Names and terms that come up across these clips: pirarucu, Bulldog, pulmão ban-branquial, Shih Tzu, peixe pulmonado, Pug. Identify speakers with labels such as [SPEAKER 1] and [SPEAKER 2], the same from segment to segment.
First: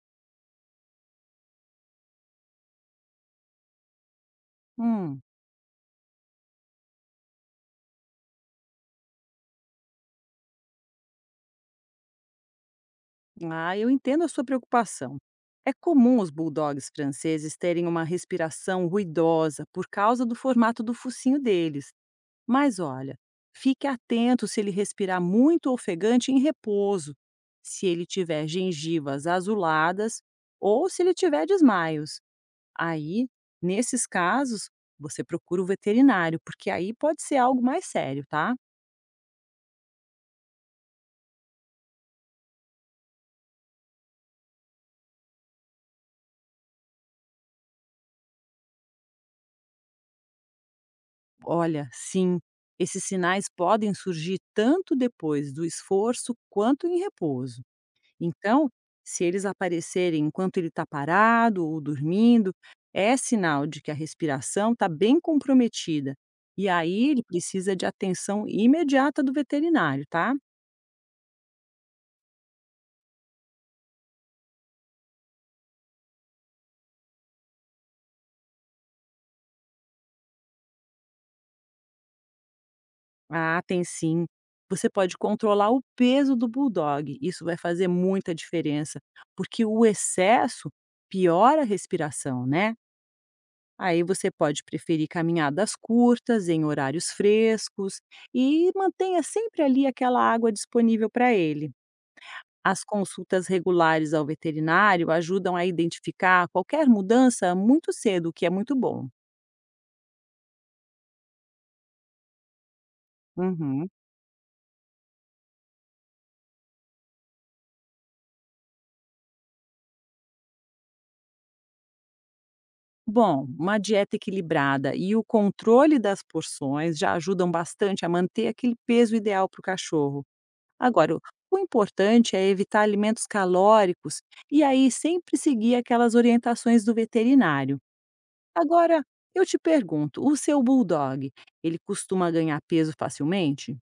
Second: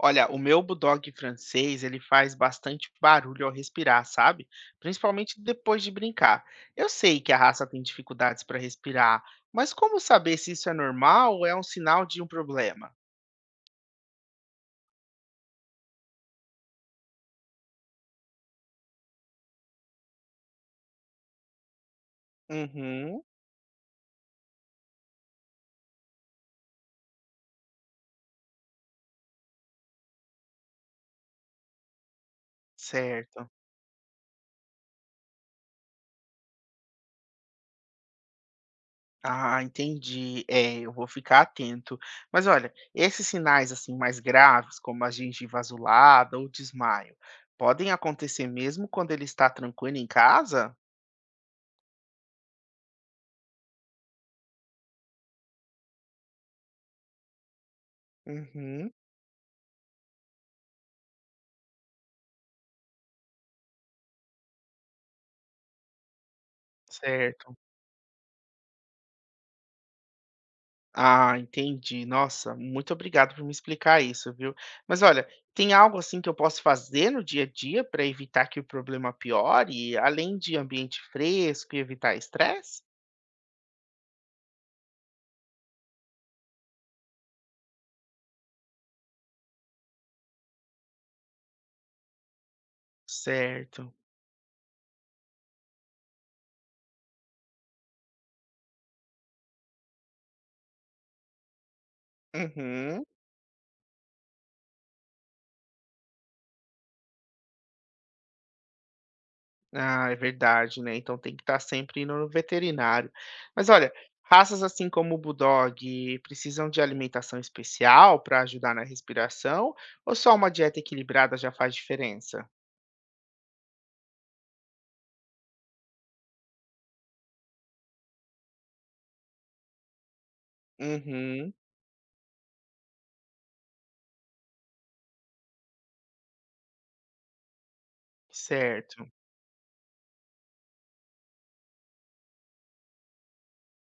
[SPEAKER 1] Olha, o meu bulldog francês, ele faz bastante barulho ao respirar, sabe?
[SPEAKER 2] Hum,
[SPEAKER 1] Principalmente depois de brincar. Eu sei que a raça tem dificuldades para respirar, mas como saber se isso é normal ou é um sinal de um problema?
[SPEAKER 2] ah, eu entendo a sua preocupação. É comum os bulldogs franceses terem uma respiração ruidosa por causa do formato do focinho deles. Mas olha,
[SPEAKER 1] Uhum,
[SPEAKER 2] fique atento se ele respirar muito ofegante em repouso, se ele tiver gengivas azuladas ou se ele tiver desmaios. Aí,
[SPEAKER 1] certo.
[SPEAKER 2] nesses casos, você procura o veterinário, porque aí pode ser algo mais sério, tá?
[SPEAKER 1] Ah, entendi. É, eu vou ficar atento. Mas olha, esses sinais assim mais graves, como a gengiva azulada ou desmaio, podem acontecer mesmo quando ele está tranquilo em casa?
[SPEAKER 2] Olha, sim, esses sinais podem surgir tanto depois do esforço quanto em repouso. Então,
[SPEAKER 1] Uhum,
[SPEAKER 2] se eles aparecerem enquanto ele está parado ou dormindo, é sinal de que a respiração está bem comprometida. E aí ele
[SPEAKER 1] certo.
[SPEAKER 2] precisa de atenção imediata do veterinário, tá?
[SPEAKER 1] Ah, entendi. Nossa, muito obrigado por me explicar isso, viu? Mas olha, tem algo assim que eu posso fazer no dia a dia para evitar que o problema piore, além de ambiente fresco e evitar estresse?
[SPEAKER 2] Ah, tem sim. Você pode controlar o peso do bulldog. Isso vai fazer muita diferença, porque o excesso piora a respiração, né?
[SPEAKER 1] Certo.
[SPEAKER 2] Aí você pode preferir caminhadas curtas, em horários frescos, e mantenha sempre ali aquela água disponível para ele. As
[SPEAKER 1] Uhum.
[SPEAKER 2] consultas regulares ao veterinário ajudam a identificar qualquer mudança muito cedo, o que é muito bom.
[SPEAKER 1] Ah, é verdade, né? Então tem que estar sempre indo no veterinário. Mas
[SPEAKER 2] Uhum.
[SPEAKER 1] olha, raças assim como o Bulldog precisam de alimentação especial para ajudar na respiração, ou só uma dieta equilibrada já faz diferença?
[SPEAKER 2] Bom, uma dieta equilibrada e o controle das porções já ajudam bastante a manter aquele peso ideal para o cachorro. Agora, o
[SPEAKER 1] Uhum,
[SPEAKER 2] o importante é evitar alimentos calóricos e aí sempre seguir aquelas orientações do veterinário. Agora,
[SPEAKER 1] certo.
[SPEAKER 2] eu te pergunto, o seu bulldog, ele costuma ganhar peso facilmente?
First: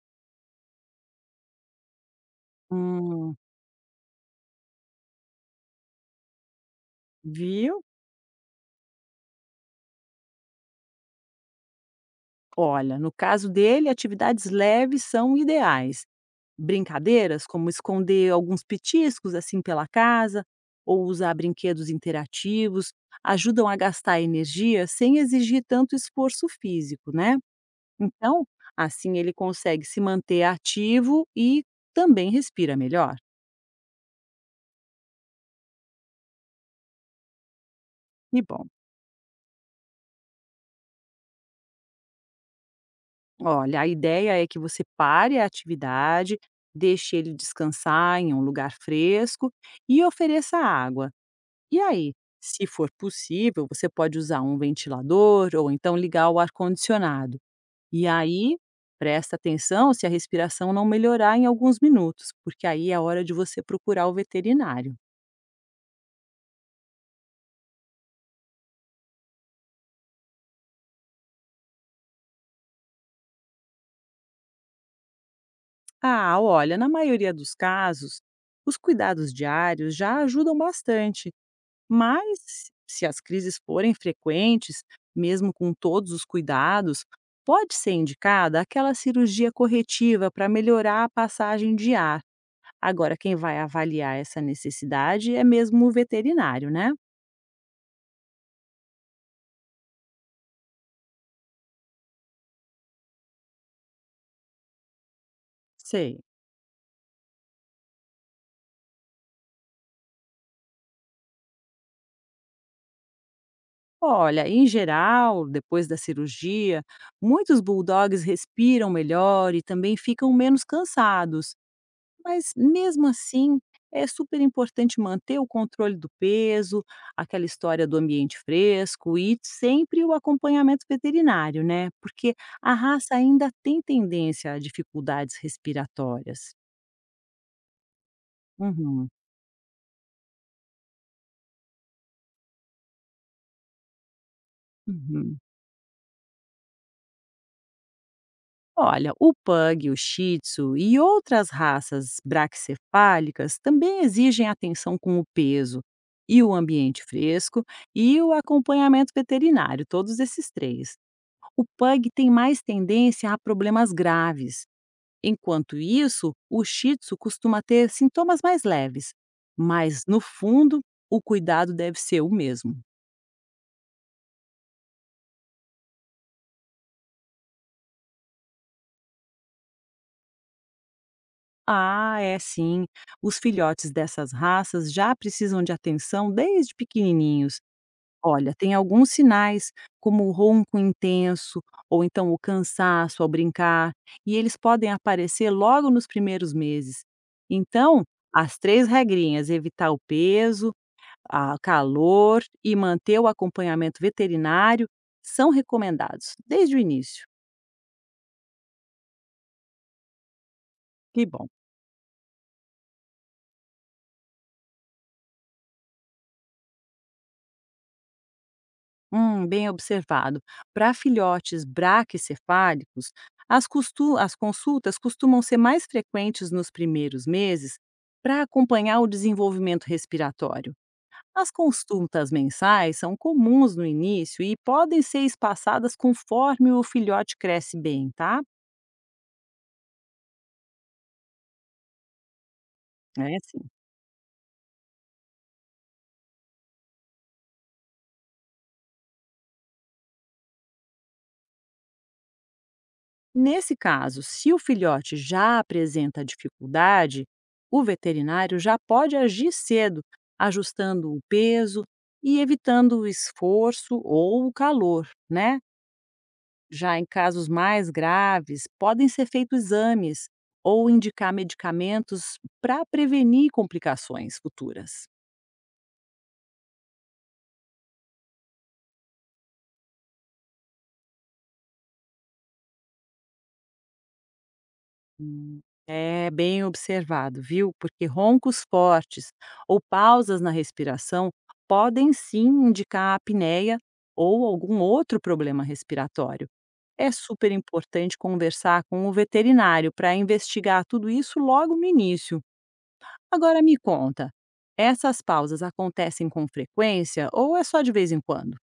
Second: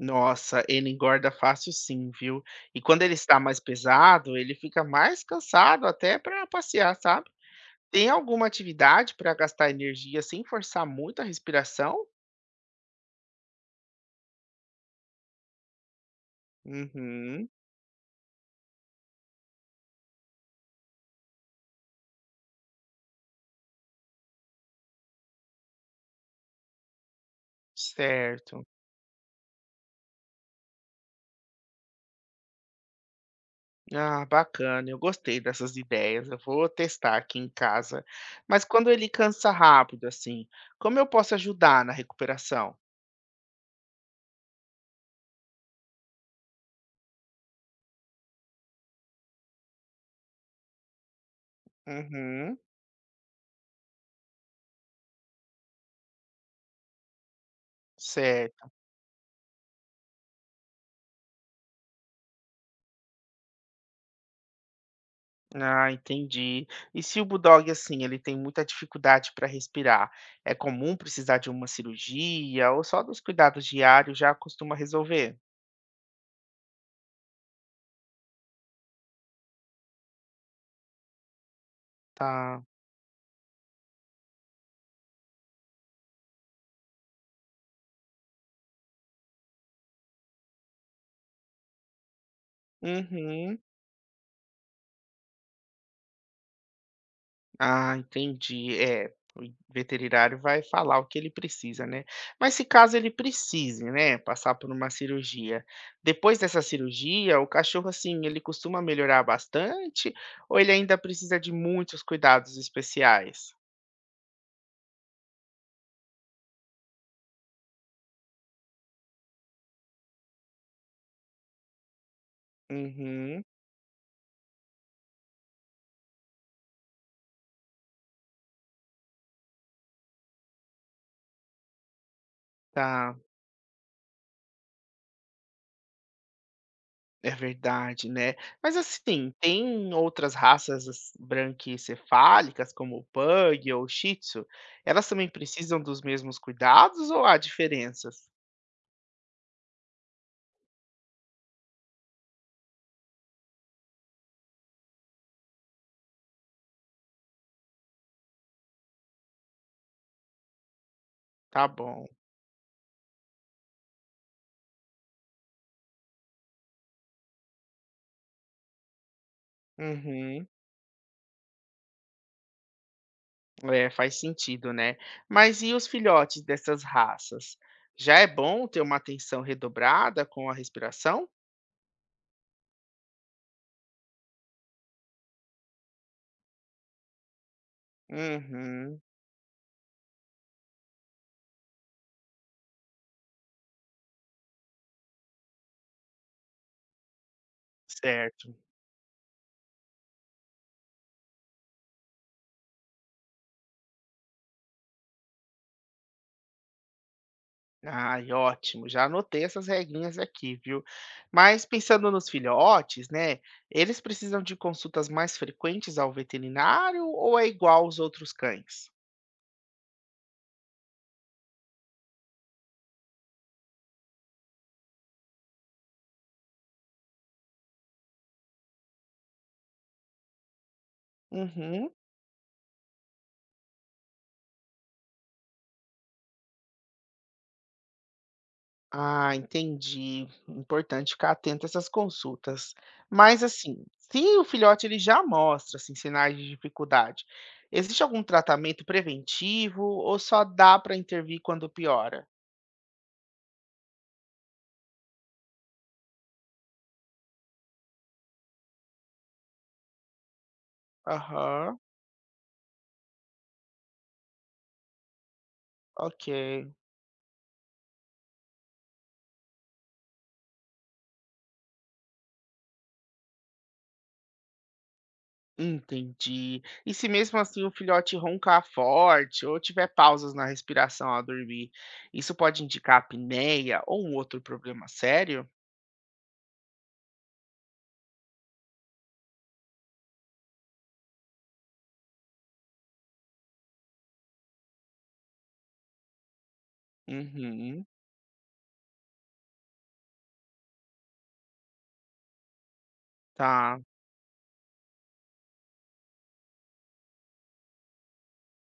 [SPEAKER 1] Nossa, ele engorda fácil sim, viu. E quando ele
[SPEAKER 2] Hum,
[SPEAKER 1] está mais pesado, ele fica mais cansado até para passear, sabe.
[SPEAKER 2] viu?
[SPEAKER 1] Tem alguma atividade para gastar energia sem forçar muito a respiração?
[SPEAKER 2] Olha, no caso dele, atividades leves são ideais. Brincadeiras
[SPEAKER 1] Uhum,
[SPEAKER 2] como esconder alguns petiscos assim pela casa ou usar brinquedos interativos ajudam a gastar energia sem exigir tanto esforço físico, né? Então,
[SPEAKER 1] certo.
[SPEAKER 2] assim ele consegue se manter ativo e também respira melhor.
[SPEAKER 1] Ah, bacana, eu gostei dessas ideias, eu vou testar aqui em casa.
[SPEAKER 2] E
[SPEAKER 1] Mas
[SPEAKER 2] bom.
[SPEAKER 1] quando ele cansa rápido, assim, como eu posso ajudar na recuperação?
[SPEAKER 2] Olha, a ideia é que você pare a atividade, deixe ele descansar em um lugar fresco e ofereça água. E aí,
[SPEAKER 1] Uhum,
[SPEAKER 2] se for possível, você pode usar um ventilador ou então ligar o ar-condicionado. E aí,
[SPEAKER 1] certo.
[SPEAKER 2] presta atenção se a respiração não melhorar em alguns minutos, porque aí é hora de você procurar o veterinário.
[SPEAKER 1] Ah, entendi. E se o Bulldog, assim, ele tem muita dificuldade para respirar, é comum precisar de uma cirurgia ou só dos cuidados diários já costuma resolver?
[SPEAKER 2] Ah, olha, na maioria dos casos, os cuidados diários já ajudam bastante,
[SPEAKER 1] Tá.
[SPEAKER 2] mas se as crises forem frequentes, mesmo com todos os cuidados, pode ser indicada aquela cirurgia corretiva para melhorar a passagem de ar. Agora, quem
[SPEAKER 1] Uhum.
[SPEAKER 2] vai avaliar essa necessidade é mesmo o veterinário, né?
[SPEAKER 1] Ah, entendi. É, o veterinário vai falar o que ele precisa, né? Mas se caso ele precise, né, passar por uma cirurgia,
[SPEAKER 2] Sei.
[SPEAKER 1] depois dessa cirurgia, o cachorro, assim, ele costuma melhorar bastante ou ele ainda precisa de muitos cuidados especiais?
[SPEAKER 2] Olha, em geral, depois da cirurgia, muitos bulldogs respiram melhor e também ficam menos cansados. Mas mesmo
[SPEAKER 1] Uhum.
[SPEAKER 2] assim, é super importante manter o controle do peso, aquela história do ambiente fresco e sempre o acompanhamento veterinário, né? Porque a raça
[SPEAKER 1] Tá.
[SPEAKER 2] ainda tem tendência a dificuldades respiratórias.
[SPEAKER 1] É verdade, né. Mas
[SPEAKER 2] Uhum,
[SPEAKER 1] assim, tem outras raças ass branquicefálicas, como o Pug ou o Shih Tzu, elas também
[SPEAKER 2] uhum.
[SPEAKER 1] precisam dos mesmos cuidados ou há diferenças?
[SPEAKER 2] Olha, o pug, o shih tzu e outras raças braquicefálicas também exigem atenção com o peso e o ambiente fresco e o acompanhamento veterinário, todos esses três. O
[SPEAKER 1] Tá bom.
[SPEAKER 2] pug tem mais tendência a problemas graves. Enquanto isso, o shih tzu costuma ter sintomas mais leves. Mas, no
[SPEAKER 1] Uhum.
[SPEAKER 2] fundo, o cuidado deve ser o mesmo.
[SPEAKER 1] É, faz sentido, né. Mas e os filhotes dessas raças? Já é bom ter uma atenção redobrada com a respiração?
[SPEAKER 2] Ah, é sim. Os filhotes dessas raças já precisam de atenção desde pequenininhos. Olha, tem
[SPEAKER 1] Uhum.
[SPEAKER 2] alguns sinais, como o ronco intenso ou então o cansaço ao brincar, e eles podem aparecer logo nos primeiros meses. Então,
[SPEAKER 1] Certo.
[SPEAKER 2] as três regrinhas: evitar o peso, a calor e manter o acompanhamento veterinário são recomendados desde o início.
[SPEAKER 1] Ai, ótimo. Já anotei essas regrinhas aqui, viu?
[SPEAKER 2] Que bom.
[SPEAKER 1] Mas pensando nos filhotes, né? Eles precisam de consultas mais frequentes ao veterinário ou é igual aos outros cães?
[SPEAKER 2] Bem observado. Para filhotes braquicefálicos, as consultas costumam ser mais frequentes nos primeiros meses para acompanhar o desenvolvimento respiratório. As
[SPEAKER 1] Uhum.
[SPEAKER 2] consultas mensais são comuns no início e podem ser espaçadas conforme o filhote cresce bem, tá?
[SPEAKER 1] Ah, entendi. Importante ficar atento a essas consultas.
[SPEAKER 2] É,
[SPEAKER 1] Mas
[SPEAKER 2] assim.
[SPEAKER 1] assim, se o filhote ele já mostra assim, sinais de dificuldade, existe algum tratamento preventivo ou só dá para intervir quando piora?
[SPEAKER 2] Nesse caso, se o filhote já apresenta dificuldade, o veterinário já pode agir cedo, ajustando o
[SPEAKER 1] Aham,
[SPEAKER 2] peso e evitando o esforço ou o calor, né?
[SPEAKER 1] ok.
[SPEAKER 2] Já em casos mais graves, podem ser feitos exames ou indicar medicamentos para prevenir complicações futuras.
[SPEAKER 1] Entendi. E se mesmo assim o filhote roncar forte ou tiver pausas na respiração ao dormir, isso pode indicar apneia ou um outro problema sério?
[SPEAKER 2] Hum, É bem observado, viu? Porque roncos fortes ou pausas na respiração podem sim indicar apneia ou algum outro problema respiratório. É super
[SPEAKER 1] Uhum,
[SPEAKER 2] importante conversar com o veterinário para investigar tudo isso logo no início. Agora me
[SPEAKER 1] tá.
[SPEAKER 2] conta, essas pausas acontecem com frequência ou é só de vez em quando?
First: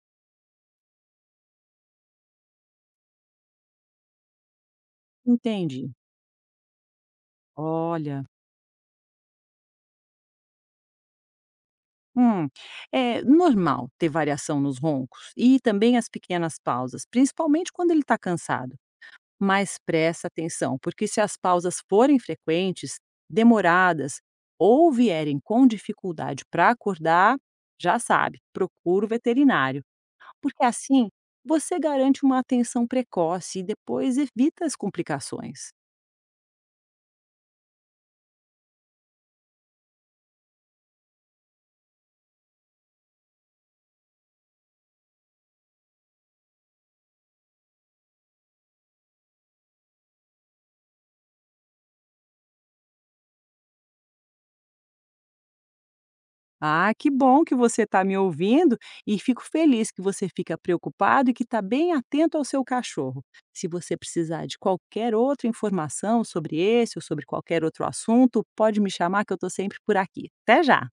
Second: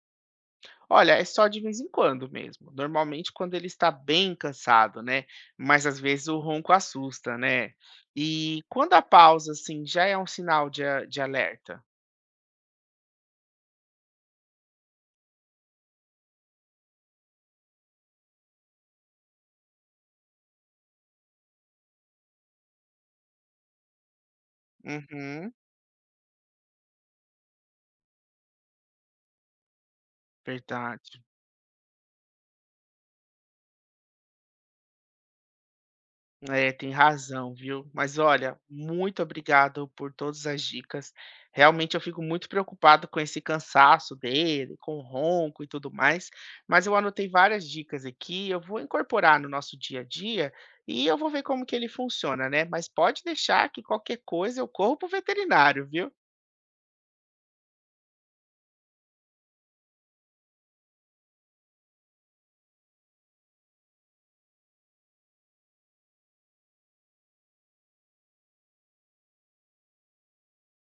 [SPEAKER 1] Olha, é só de vez em quando mesmo. Normalmente quando ele está bem cansado, né? Mas
[SPEAKER 2] Entendi.
[SPEAKER 1] às vezes o ronco assusta, né?
[SPEAKER 2] Olha,
[SPEAKER 1] E quando a pausa, assim, já é um sinal de, de alerta.
[SPEAKER 2] Hum, é normal ter variação nos roncos e também as pequenas pausas, principalmente quando ele está cansado. Mas presta atenção, porque se as pausas forem frequentes, demoradas ou vierem
[SPEAKER 1] Uhum,
[SPEAKER 2] com dificuldade para acordar, já sabe, procura o veterinário, porque assim
[SPEAKER 1] verdade.
[SPEAKER 2] você garante uma atenção precoce e depois evita as complicações.
[SPEAKER 1] É, tem razão, viu? Mas olha, muito obrigado por todas as dicas. Realmente eu fico muito preocupado com esse cansaço dele, com o ronco e tudo mais, mas eu anotei várias dicas aqui, eu vou incorporar no nosso dia a dia e eu vou ver como que ele funciona, né? Mas pode deixar que qualquer coisa eu corro pro veterinário, viu?
[SPEAKER 2] Ah, que bom que você está me ouvindo e fico feliz que você fica preocupado e que está bem atento ao seu cachorro. Se você precisar de qualquer outra informação sobre esse ou sobre qualquer outro assunto, pode me chamar que eu estou sempre por aqui. Até já!